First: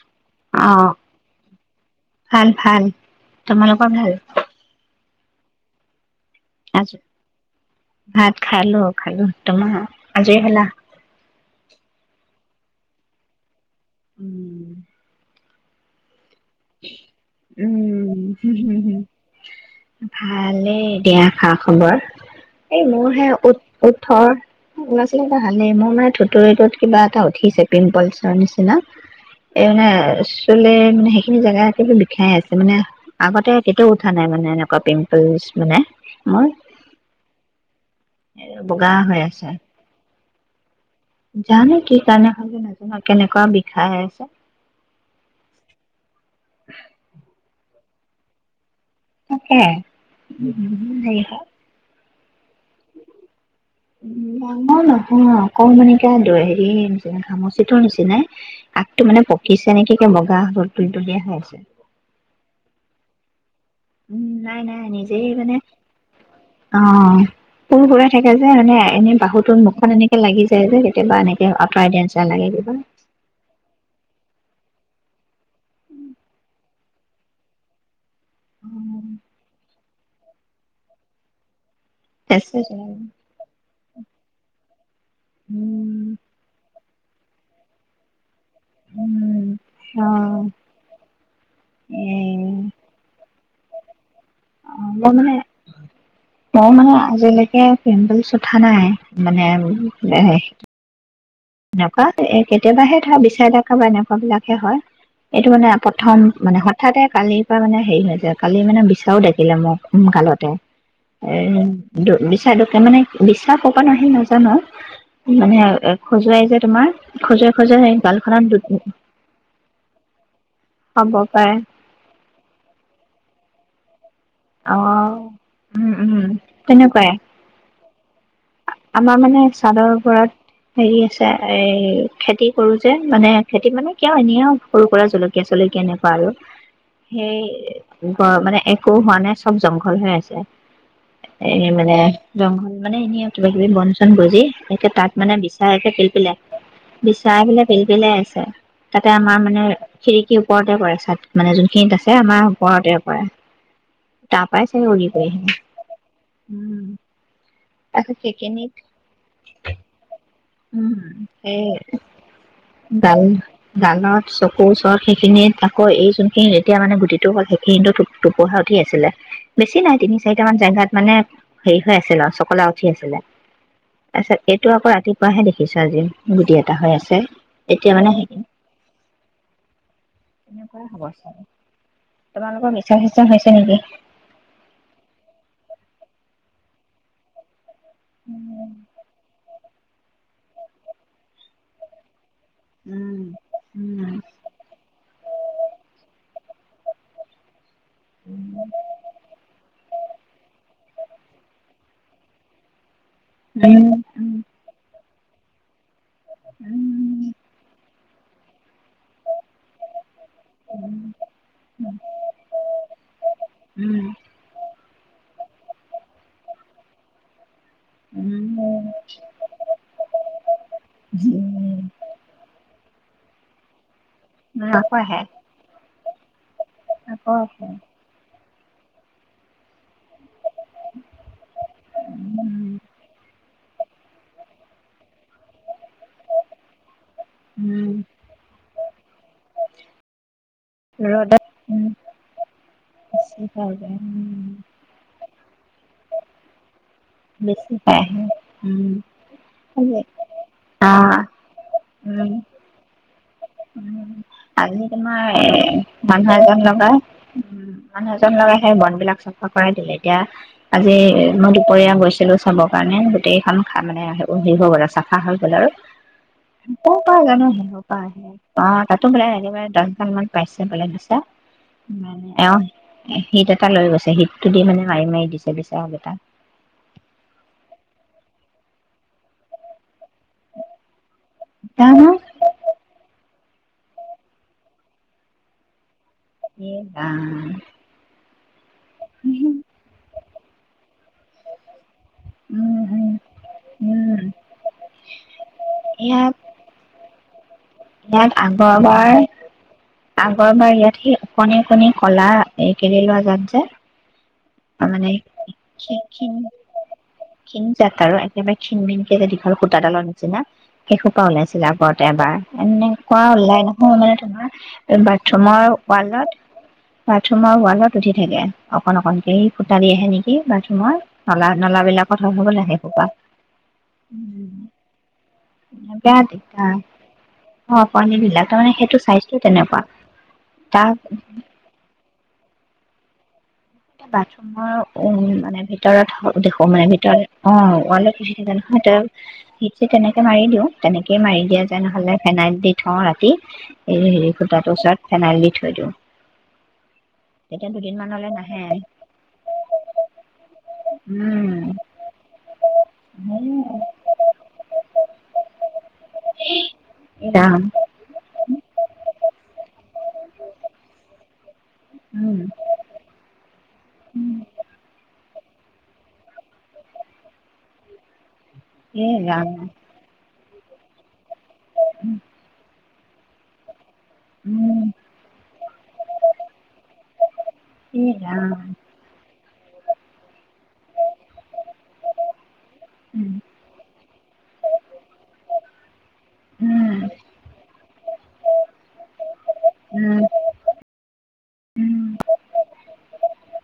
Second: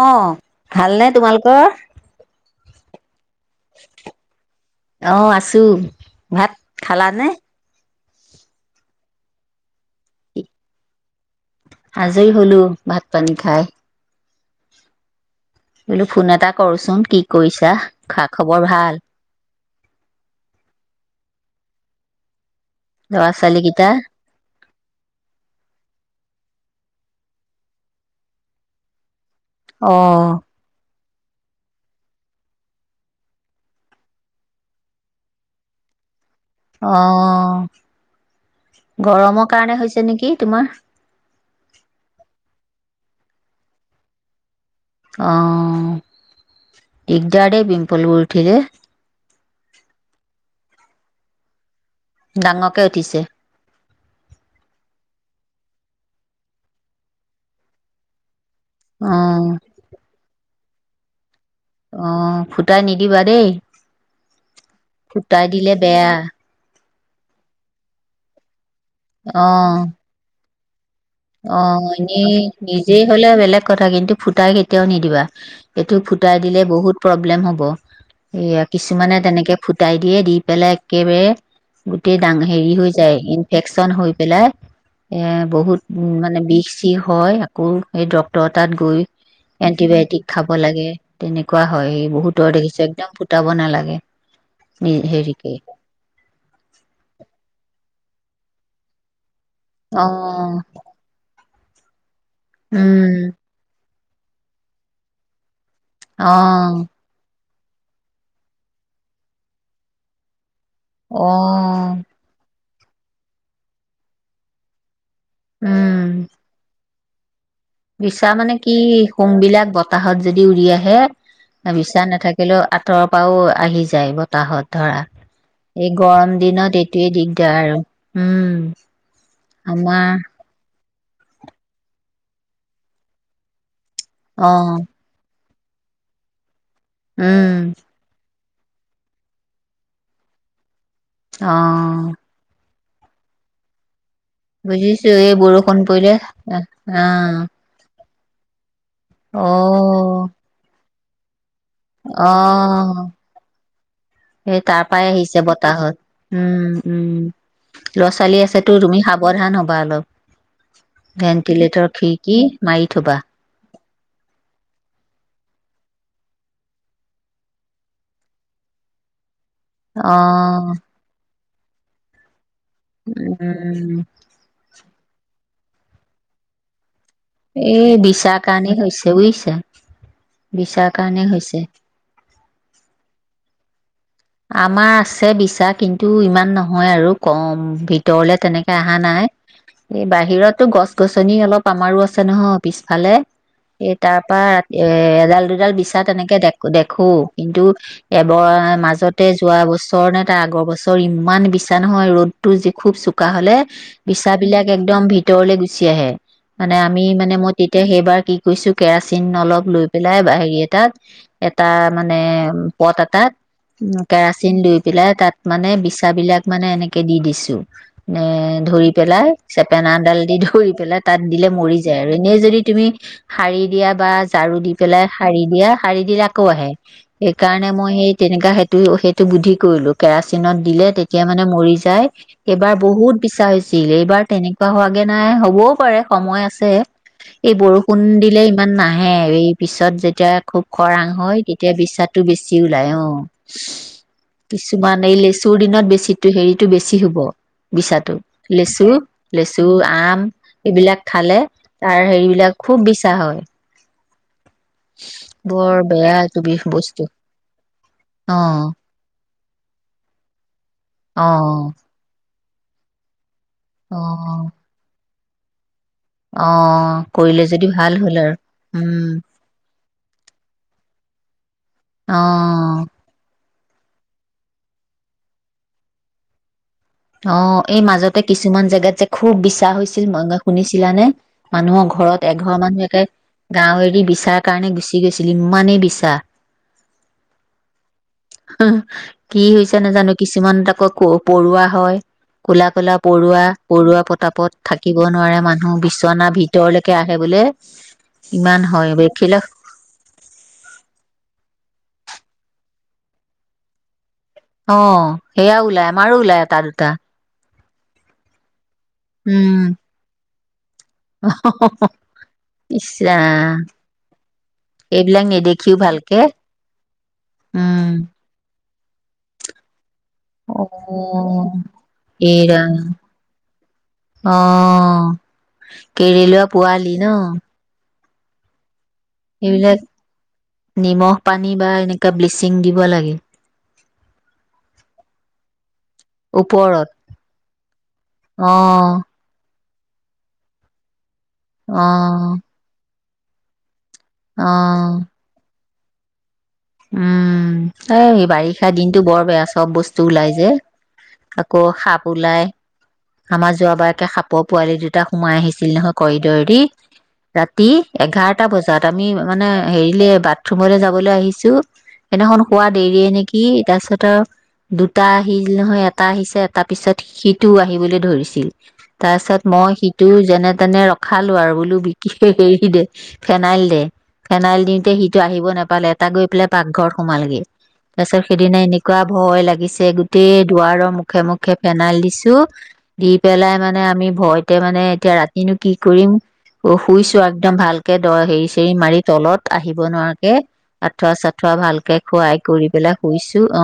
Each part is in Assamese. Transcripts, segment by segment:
অ', ভালনে তোমালোকৰ? ভাল ভাল। তোমালোকৰ ভাল? অ', আছোঁ। ভাত আজ খালা নে? ভাত খালো খালো তোমাৰ আজৰি হ'লা? শুলোঁ ভাত পানী খাই। উম। ক'ৰচোন কি কৰিছা, খা হম খবৰ হম ভাল? হম ভালেই দিয়া খা খবৰ। এই মোৰ হে ল'ৰা ছোৱালী উট কেইটা? ওঠৰ ও ল'ৰা ছোৱালীবিলাক ভালেই মোৰ মানে থুতুুৰিটোত কিবা এটা উঠিছে পিম্পলছৰ নিচিনা। এই মানে, অ'। আচলে হেই এখিনি জেগা [unintelligible] বিষাই আছে মানে, আগতে কেতিয়াও উঠা নাই মানে এনেকুৱা পিম্পলছ মানে। মোৰ অ' বগা হৈ আছে গৰমৰ কাৰণে হৈছে নেকি? তোমাৰ? জানো কি কাৰণে হ'ল নাজানো আৰু কেনেকুৱা বিষাই আছে। অ একজাৰে বিম পলগঠিৰে তাকে, [unintelligible] হেৰি হয়। ডাঙৰকে উঠিছে। [unintelligible] অকৌ মানে এতিয়া দ হেৰি নিচিনা ঘামচিটোৰ নিচিনাই। আগতটো মানে অ', পকিছে নেকি ক বগা হ'ল [unintelligible] খাইছে। অ ফুটাই নিদিবা দেই উম নাই নাই নিজেই ফুটাই মানে দিলে বেয়া। অ', পৰু পুৰাই থাকে যে, এনে এনে বাহুতৰ অ', মুখখন এনেকে লাগি [unintelligible] আঁতৰাই অ', দিয়া এনে নিচিনা লাগে কিবা নিজেই হ'লে বেলেগ কথা, কিন্তু ফুটাই কেতিয়াও নিদিবা। এইটো ফুটাই দিলে বহুত প্ৰব্লেম হ'ব। এইয়া কিছুমানে তেনেকে ফুট টাইডলিয়ে দি পেলাই একেবাৰে। গোটেই ডাঙ হেৰি হৈ যায় ইনফেক একচন হৈ পেলাই এয়া বহুত উম মানে বিষ চিষ হয় আকৌ এই দ তৰ তাত গৈ উম অ এন্টিবায়টিক খাব লাগে। তেনেকুৱা হয়ে এ বহুতৰ দেখিছে একদম ফুট উটাব নালাগে। উ মই মানে হেৰিকে মই মানে আজিলৈকে পিম্পলছ উঠা নাই। মানে অ', এনেকুৱা এ কেতিয়াবাহে ধৰা উম, বিচাৰ দেকাব [unintelligible] বিলাকে হয় এইটো মানে প্ৰথম মানে অ', হঠাতে কালি ত মানে হেৰি হৈ যায়, কালি মানে বিছাও ডাকিলে মোক গালতে। এ, অ', দ বিছাতু তাৰমানানে বিশ্বাস কৰ পৰা আহিল নাজানো! মানে আৰু অ' উম। সজুৱাই যে তোমাৰ। সজোৱা বিছা মানে কি, সোমবিলাক বতাহত যদি উৰি আহে। হ'ব পাৰে বিছা নাথাকিলেও আঁতৰৰ পৰাও আহি যা যাইবত সতাহত অ ধৰা, উম এই উম গৰম দিনত তেনেকুৱাই এইটোৱেই দিগদাৰ উম, আমাৰ মানে চাদৰ আমাৰ। ওপৰত হেৰি আছে এ, খেতি কৰো যে মানে, খেতি মানে কিয় এনে অ আৰু সৰু সুৰা জল কে চলিল কেনেকুৱা আৰু। সেই উম ব মানে একো হোৱা নাই। চব জংঘল হৈ আছে। অ এই মানে জংঘল মানে এনে আৰু কিবা কিবি বন [unintelligible] গজি একে বুজিছো তাত মানে এই বিছা বৰষুণ একে পৰিলে পিলপিলাই। বিছাই অ আহিলে পিলপিলাই আছে। [inaudible] তাতে আমাৰ অ মানে খিৰিকীৰ ওপৰতে কৰে চাত মানে যোনখিনিত আছে অ আমাৰ ওপৰতে পৰে। সেই তাৰ চাগে উৰি পৰাই গৈ আহিছে আহিম বতাহত উম, উম, ল'ৰা তাৰপিছত ছোৱালী সেইখিনিত আছেতো তুমি সাৱধান হ'বা অলপ। উম, সেই ভেন্টিলেটৰ খিৰিকী মাৰি থবা ডাল গালত চকুৰ ওচৰত সেইখিনিত আকৌ এই জুন সেই এতিয়া মানে গুটিটো হ'ল সেইখিনিতো টোপ-টোপোহা উঠি আছিলে। বেছি নাই তিনি অ চাৰিটা মান জেগাত মানে হেৰি হৈ আছিল আৰু চকলা উঠি আছিলে। উম তাৰপিছত এইটো আকৌ ৰাতি কিবাহে দেখিছোঁ আজি, গুটি এটা হৈ আছে। এতিয়া এই মানে বিছাৰ সেইখিনি কাৰণেই হৈছে বুজিছা? তেনেকুৱাই বিছাৰ হ'ব কাৰণে চাগে হৈছে। তোমালোকৰ বিছা চিছা হৈছে নেকি? আমাৰ আছে বিছা কিন্তু ইমান নহয় আৰু কম। ভিতৰলে উম তেনেকে আহা নাই। এই বাহিৰতো গছ গছনি অলপ আমাৰো আছ আছে নহয় পিছফালে, এই উম তাৰ পৰা ৰাত এ, এডাল দুডাল বিছা তেনেকে [unintelligible] দেখো কিন্তু এবৰ উম মাজ [unintelligible] নে তাই আগৰ বছৰ ইমান বিছা নহয় ৰ'দতো যি খুব [unintelligible] হ'লে উম বিছাবিলাক একদম ভি ভিতৰলৈ গুচি আহে মানে আমি উম মানে মই তেতিয়া সেই কি কৈ কেৰাচিন অলপ লৈ পেলাই বা হেৰি এটাত এটা মানে পট এটাত দুই পেলাই তাত মানে বিছাবিলাক মানে এনেকে দি দিছোঁ। নে উম ধৰি পেলাই, চেপেনা এডাল দি ধুই পেলাই তাত দিলে মৰি যায় উম আৰু এনেই যদি তুমি শাৰী দিয়া বা ঝাৰু দি আকৌ পেলাই আহে শাৰী দিয়া। সাৰি দি [unintelligible] আহে আকৌ আহে সেইকাৰণে মই সেই তেনেকা [unintelligible] সেইটো বুদ্ধি কৰিলো কেৰাচিনত দিলে তেতিয়া মানে মৰি যায়। উম সেইবাৰ বহুত বিচা হৈছিল, এইবাৰ তেনেকুৱা হোৱাগে নাই হ'বও পাৰে সময় আছে। এই উম বৰষুণ দিলে ইমান [inaudible] হে এই পিছত যেতিয়া খুব খৰাং হয় ৰ'দত তেতিয়া উম বিচাটো বেছি ওলাই অ' [inaudible] বেছি পাই যায় উম কিছুমান এই লেচুৰ দিনত বেছি হেৰিটো [unintelligible] [unintelligible] হ'ব, বেছি পায় বিচাটো উম লেচু লেচু আম এবিলাক আহ খালে তাৰ উম হেৰিবিলাক খুব বিছা হয় উম, আজি তোমাৰ এ বৰ বেয়া মানুহ এইটো বিষ এজন লগাই বস্তু উ মানুহ অ এজন লগাই সেই বন বিলাক চ অ' কৰাই দিলে এতিয়া আজি অ এ মই দুপৰীয়া গৈছিলো। চবৰ কাৰণে গোটেইখন খা অ মানে [unintelligible] হা হৈ গ'ল আৰু। অ ক'ৰ পৰা জানো কৰিলে যদি সিহঁতৰ পৰা ভাল হ'ল আহে অ আৰু তাতো উম বোলে [unintelligible] দহজন মান পাইছে বোলে। [inaudible] অ [unintelligible] [inaudible] লৈ গৈছে হীতটো দি মানে মাৰি মাৰি দিছে বিচাগে'টা অ', এই মাজতে কিছুমান জেগাত যে খুব বিছা হৈছে [unintelligible] শুনিছিলাানে মানুহৰ জানো ঘৰত এঘৰ মানুহ একে গাঁও এৰি বিছাৰ কাৰণে গুচি গৈছিলি ইমানেই বিছা। এ আহ। অহ কি হৈছে নাজানো কিছুমানত আকৌ ক পৰুৱা হয় কলা কলা উম পৰুৱা পৰুৱা উম পতাপত থাকিব নোৱাৰে মানুহ বিচনা ইয়াত ভিতৰলৈকে আহ। তাই বোলে ইয়াত ইমান হয় আগৰবাৰ বেখিলা আগৰবাৰ ইয়াত সেই [unintelligible] আপুনি কলা এই কেৰি লোৱা যাত যে। অ মানে সেয়া ওলাই আমাৰো ওলাই এটা দুটা। খিনজাক আৰু একেবাৰে খিন মিনকে যে দীঘল উম, সূতাডালৰ হৈছিনা এইসোপা ওলাইছিল আগতে এবাৰ ইচ এনেকুৱা ৰাম ওলাই নহয় তোমাৰ এইবিলাক বাথৰুমৰ নেদেখিও ভালকে ৱালত, বাথৰুমৰ উম। ৱালত উঠি থাকে। অকন অকনকেই ফুটাদি আহে নেকি বাথৰুমৰ নলা অ' নলা বিলাক এই হ'বহ ৰাম লাহে কবা অ কেৰেলুৱা পোৱালি ন পানী বিলাক তাৰ মানে সেইটো চো এইবিলাক নিমখ পানী বা এনেকা ব্লিচি টিং দিব লাগে। বাথৰুমৰ উম মানে ভিতৰত দেখো মানে ওপৰত ভিতৰত অ ওয়ালত অ' [unintelligible] তেনেকে মাৰি দিওঁ। ফেন মাৰি দিয়া যেন হলে অ' ফেনাইল দি থওঁ ৰাতি কি? এই হেৰি ফুটাটো চাই অ' ফেনাইল দি থ [inaudible] তেতিয়া দুদিন মানলৈ নাহ তাত দিনতটো বৰ বেয়া চব বস্তু ওলাই যে, উম আকৌ সাপ ওলাই আমাৰ যোৱাবাৰকে সাপৰ পোৱালি দুটা সোমাই আহিছিল নহয়, কৰিডৰদি এই ৰাম ৰাতি এঘাৰটা বজাত। আমি মানে হেৰিলে বাথৰুমলৈ যাবলৈ আহিছোঁ। উম এনেখন শোৱা দেৰিয়ে নেকি। তাৰপিছত আৰু দুটা হিল নহয় এটা আহিছে এটা পিছত সিটোও আহি [unintelligible] ধৰিছিল। এই তাৰ ৰাম পিছত মই সিটো যেনে তেনে ৰখা। খালো আৰু বোলো বিকি হেৰি দে ফেনাইল দে। ফেনাইল উম দিওঁতে সিটো আহিব নাপালে। এটা গৈ পেলাই পাকঘৰত সোমালগে তাৰ এই পিছত ৰাম সেইদিনা এনেকুৱা ভয় লাগিছিল। পিছে গোটেই দুৱাৰৰ মুখে মুখে ফেনাইল দিছো। দি উম পেলাই মানে আমি ভয়তে মানে এতিয়া ৰাতিনো কি কৰিম উম শুইছো। একদম ভালকে দ হেৰি চেৰি মাৰি তলত আহিব উম নোৱাৰাকে আঠুৱা চাঠুৱা ভালকে উম খুৱাই কৰি পেলাই শুইছো। অ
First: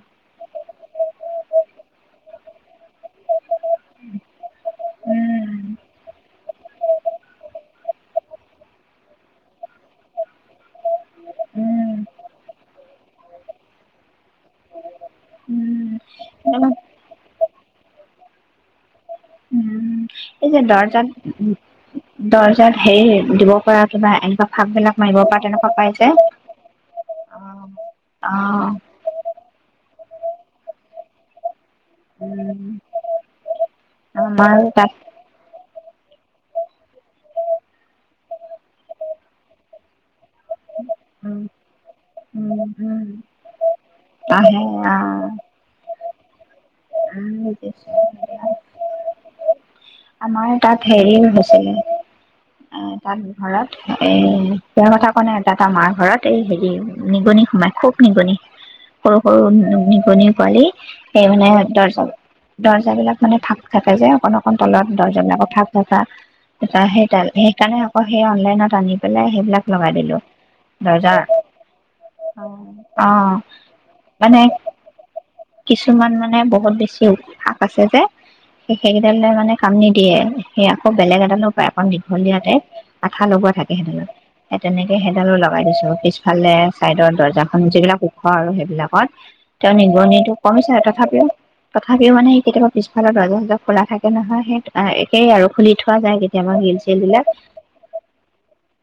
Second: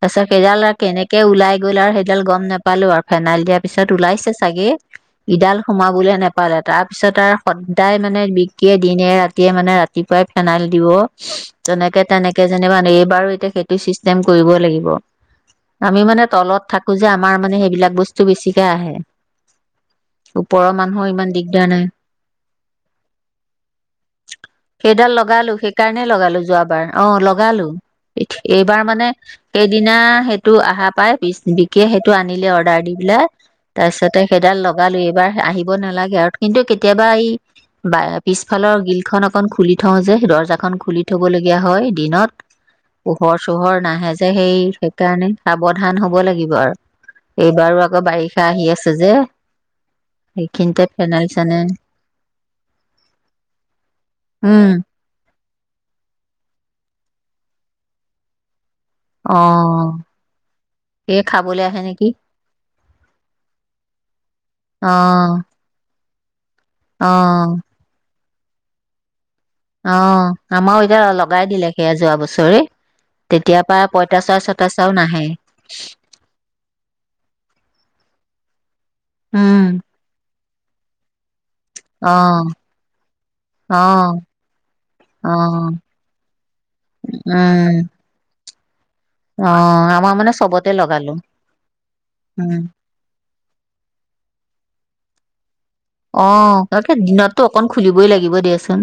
তাৰ পিছত সেইডাল কেনেকে ওলাই গ'ল আৰু সেইডাল গম নাপালো আৰু। ফেনাইল দিয়াৰ পিছত ওলাইছে চাগে, ইডাল সোমাবলৈ নেপালে তাৰ পিছত আৰু সদায় মানে বিকিয়ে দিনে ৰাতিয়ে মানে ৰাতিপুৱাই ফেনাইল দিব। তেনেকে উম তেনেকে যেনিবা এইবাৰো এতিয়া সেইটো চিষ্টেম কৰিব লাগিব। উম আমি মানে তলত উম থাকো যে- আমাৰ মানে সেইবিলাক বস্তু বেছিকে আহে। এই যে ওপৰৰ মানুহৰ দৰ্জাত, ইমান দিগদাৰ নাই দৰ্জাত হেৰি দিব পৰা কিবা এনেকুৱা ফাক বিলাক সেইডাল মাৰিব পৰা লগালো তেনেকুৱা পাই সেইকাৰণে যে। লগালো যোৱাবাৰ অ লগালো অ এইবাৰ মানে সেইদিনা সেইটো আহা পাই পিছ [unintelligible] সেই সেইটো আনিলে উম অৰ্ডাৰ ইবিলাক তাৰ পিছ আমাৰ সেইডাল তাত লগালো এইবাৰ আহিব নালাগে আৰু কিন্তু কেতিয়াবা এই বা পিছফালৰ গিল খন অকন খুলি থওঁ যে দৰ্জা দৰ্জাখন খুলি থব উম লগীয়া হয় দিনত। উম উম পোহৰ চোহৰ নাহে যে সেই আহে আহ সেইকাৰণে সাৱধান হওঁক। হব লাগিব আৰু উম আৰু আকৌ বাৰিষা আহি আছে যে। আমাৰ তাত সেইখিনিতে হেৰি ফেনাইল হৈছে চেনাইল গে তাত ঘৰত এ উম বেয়া কথা কোৱা নাই তাত আৰু মাৰ ঘৰত এই হেৰি নিগনি সোমাই খুব নিগনি সৰু অ সৰু নিগনিৰ পোৱালি এই সেই মানে খাবলৈ আহে দৰ্জা নেকি দৰ্জাবিলাক মানে ফাক কাতে যে অকণ অকণ দৰ্জা অ বিলাক ফাক ফাক ফাক [unintelligible] সেই অ কাৰণে আকৌ সেই অনলাইনত আনি পেলাই সেইবিলাক লগাই অ দিলো আমাৰো এতিয়া দৰ্জাৰ লগাই দিলে সেয়া যোৱা অ বছৰে অ তেতিয়াৰ পৰা পঁইতাচোৰা মানে চতাচোৰাও নাহে কিছুমান মানে বহুত বেছি ফাক আছে যে সেই সেইকেইডাল লৈ মানে উম সেয়া সেই আকৌ বেলেগ আ অ দীঘলীয়া টাইপ আঠা লগোৱা থাকে অ সেইডালত সেই তেনেকে সেইডালো অ লগাই দিছো পিছফালে চাইদৰ দৰ্জাখনন উম যিবিলাক ওখ আৰু সেইবিল অ তেওঁ আমাৰ নিগনিটো মানে কমিছে চবতে আৰু লগালো তথাপিও তথাপিও মানে উম কেতিয়াবা পিছফালত দৰ্জা চৰ্যা খোলা থাকে নহয় সেই একেই আৰু খুলি থোৱা যায় অ কেতিয়াবা শিল তাকে চিল বিলাক। দিনততো অকন খুলিবই লাগিব দিয়াচোন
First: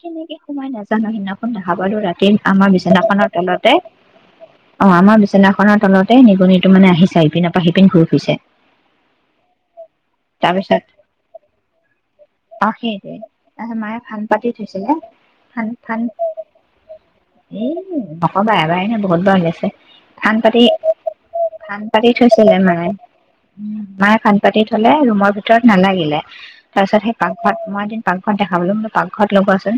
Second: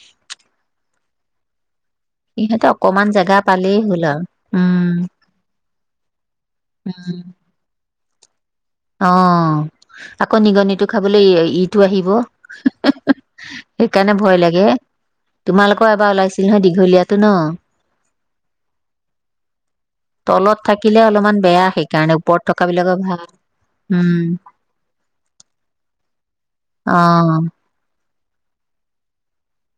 কেনেকে সোমাই নাজানো সিনাখনা ভবালো ৰাতি সিহঁতে আমাৰ অকমান বিছনাখনৰ জেগা তলতে পালেই হ'ল আৰু অ উম আমাৰ বিচনাখনৰ তলতে নিগনিটো মানে উম, আহিছা ইপিনৰ পৰা সিপি ঘূ পিছে অ' আকৌ পিছত নিগনিটো খাবলৈ ইটো আহিব, অ সেইটোৱে তাৰপিছত মায়ে সেইকাৰণে ফান ভয় পাতি লাগ এএ থৈছিলে ফান তোমালোকৰ ফান এবাৰ ওলাইছিল নহয় দীঘলীয়াতটো ন? অকবা এবাৰেনে বহুতবাৰ হৈ আছে? ফাঁন তলত পাতি, থাকিলে অলপমান বেয়া ফাঁন পাতি সেইকাৰণে ওপৰত থৈছিলে থকা মায়ে, বিলাকৰ ভাল মায়ে উম ফাঁন পাতি থ'লে ৰুমৰ ভিতৰত নালাগিলে, তাৰ পিছত সেই অ' পাকঘত মই এদিন পাৰ্কত দেখা পালোঁ। পাকঘৰত লগোৱা আছে।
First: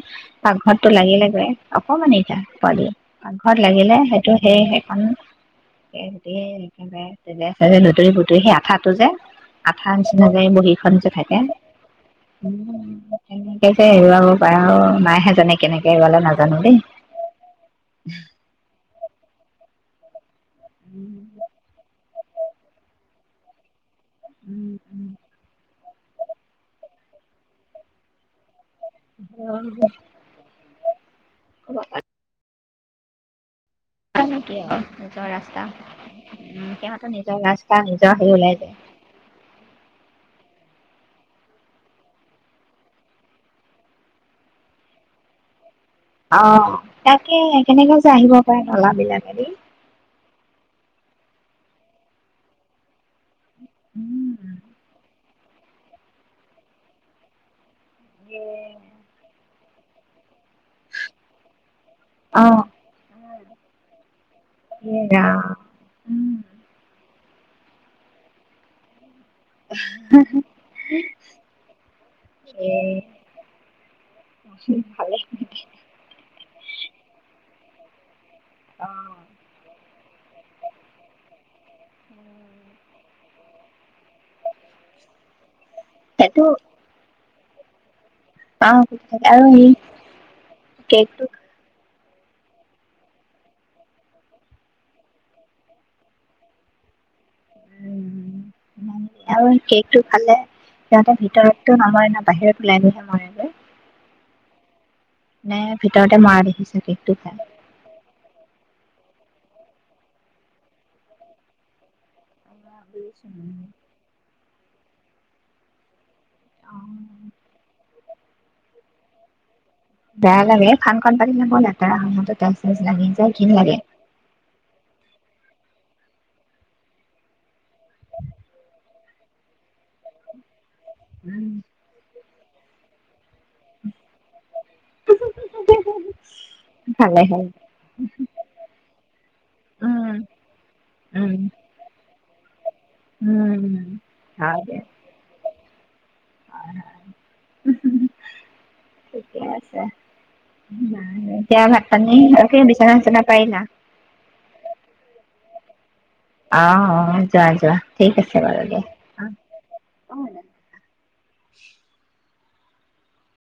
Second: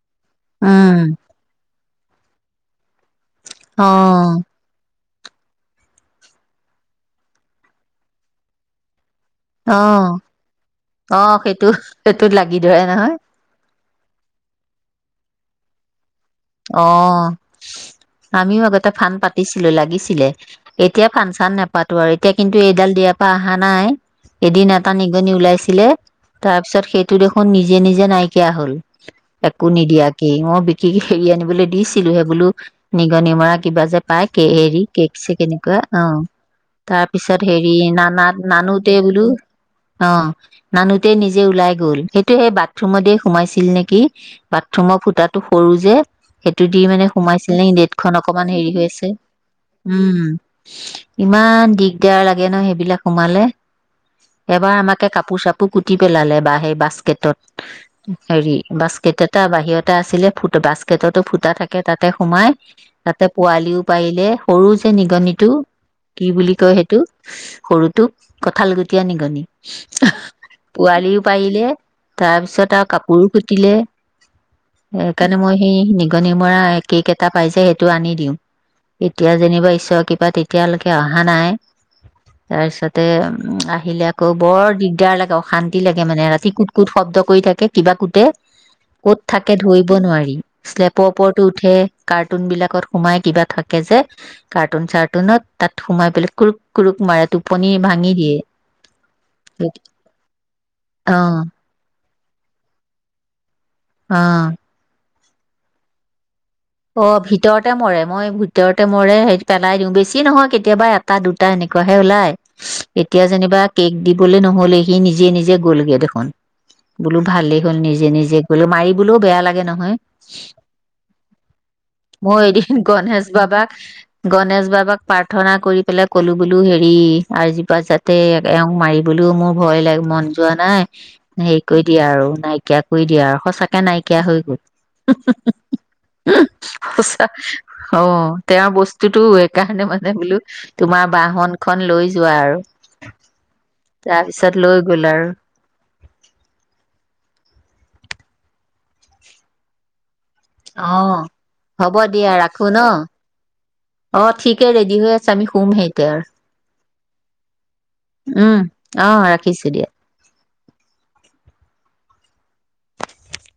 পাকঘৰততো উম লাগিলে গৈ অকমান এইতা পলি পাকঘৰত লাগিলে সেইটো অ' সেই সেইখন এতিয়াই একেবাৰে তেনে চ লুটুৰি পুটুৰি সেই আঠাটো যে আঠা অহ নিচিনা যে বহীখন যে অহ থাকে সেইটো সেইটোত লাগি ধৰে নহয়। তেনেকে যে এৰুৱাব আৰু পাই মাইহে জানে কেনেকে এইবালে নাজান অ আমিও আগতে ফান পাত পতিছিলোঁ লাগিছিলে এতিয়া ফান চান নেপাত হয় এতিয়া কিন্তু এইডাল দিয়াৰ পৰা অহা নাই। এদিন এটা কি নিগনি ওলাইছিলে তাৰপিছত সেইটো দেখোন নিজে নিজে নাইকিয়া হ'ল। একো আৰু নিদিয়া কি মই ঠিক হেৰি আনিবলৈ দিছিলোঁ হে বোলো নিগনি মৰা কিবা যে পাই কে হেৰি কেক নিজৰ চ ৰাস্তা কেনেকুৱা অ উম তাৰ সিহঁতৰ নিজৰ পিছত হেৰি ৰাস্তা নিজৰ হেৰি নানাত ওলাই যায়। নানোতে বোলো অ নানোতে নিজে ওলাই গ'ল সেইটো সেই বাথৰুমতে সোমাইছিল নেকি বাথৰুমৰ ফুটাটো সৰু যে। সেইটো আহ দি মানে তাকে সোমাইছিল নে কেনেকৈ যে নেটখন আহিব অকমান পাৰে হেৰি হৈ নলা আছে বিলাকেদি। উম ইমান দিগদাৰ লাগে ন সেইবিলাক সোমালে। এবাৰ আমাকে কাপ কাপোৰ চাপোৰ কুটি পেলালে বা সেই বাস্কেটত হেৰি বাস্কেট এটা বাহিৰত টা আছিলে ফুট বা পেটতো ফুটা থাক তাতে অ সোমাই তাতে পোৱালিও পাইলে সৰু যে এ ৰাম নিগনিতটো কি উম বুলি কয় হেটো? সৰুতোক কঁঠালগুটীয়া নি পোৱালিও পাইলে তাৰপিছত এ আ কাপোৰো কুটিলে, ভালে সেইকাৰণে মই নিগনি মৰা কেক এটা পাইছে হেটো আনি দিওঁ। অ এতিয়া যেনিবা ঈশৰক কিবা তেতিয়ালৈকে অহা নাই তাৰ পিছতে উম, আহিলে আকৌ বৰ দিগদাৰ লাগে অশা তি লাগে মানে সেইটো ৰাতি কুত কুট শব্দ কই থাকে কিবা কুট অ কত আৰু থাকে এই ধৰিব নোৱাৰি লেপৰ কেকটো ওপৰতো উঠে। এ কাৰ্টুন বিলাকত সোমাই কিবা থাকে যে কাৰ্টুন চাৰ্টুনত তাত সোমাই পেলাই কুৰুক কুৰুক মাৰে টোপনি উ ভাঙি দিয়ে আৰু কেকটো খালে অ সিহঁতে ভিতৰতটো নমৰে ন বাহিৰত ওলাই নহে [unintelligible] অহ নে ভিতৰতে ময়া অ ভিতৰতে মৰে মই ভিতৰত মৰে হে পেলাই দিওঁ বেছি নহয় কেতিয়াবা এটা দুটা এনেকুৱাাহে ওলাই এতিয়া যেনিবা কেক দিবলে নহ হলে সি নিজে নিজে গ'লগে দেখোন বোলো ভালেই হ'ল নিজ নিজে নিজে কইলেও মাৰিবলৈও বেয়া লাগে ন বেয়া লাগে ফানখন পাতি থবলে, মই এদিন গণেশ বাবাক, গণেশ বা কাবাক প্ৰাৰ্থনা কৰি পেলাই ক'লো বোলো হেৰি আজিপা যাতে এ এওঁ মাৰিবলৈও মোৰ ভয় লাগ মন যোৱা নাই। হেই কই দিয়া আৰু নাই তাইক কই দিয়া আ সচাঁকে নাইকিয়া হৈ গল ভালে সচা হ'ল অ তেওঁ বস্তুতটো একাৱণে মানে উম বোলো তোমা উম বাহন খন লৈ যোৱা আৰু উম তাপিছত হয় লৈ দে গ'ল আৰু। ঠিকে আছে। অ এতিয়া ভাত হ'ব পানী দিয়া কি ৰাখো ন বিচনা চিচনা পাৰিলা অ ঠিকে ৰেডি হৈ আছা আমি শুম হে আহ আহ যোৱা যোৱা ঠিক আৰু আছে উম বাৰু দে অ ৰাখিছো দিয়া আহ!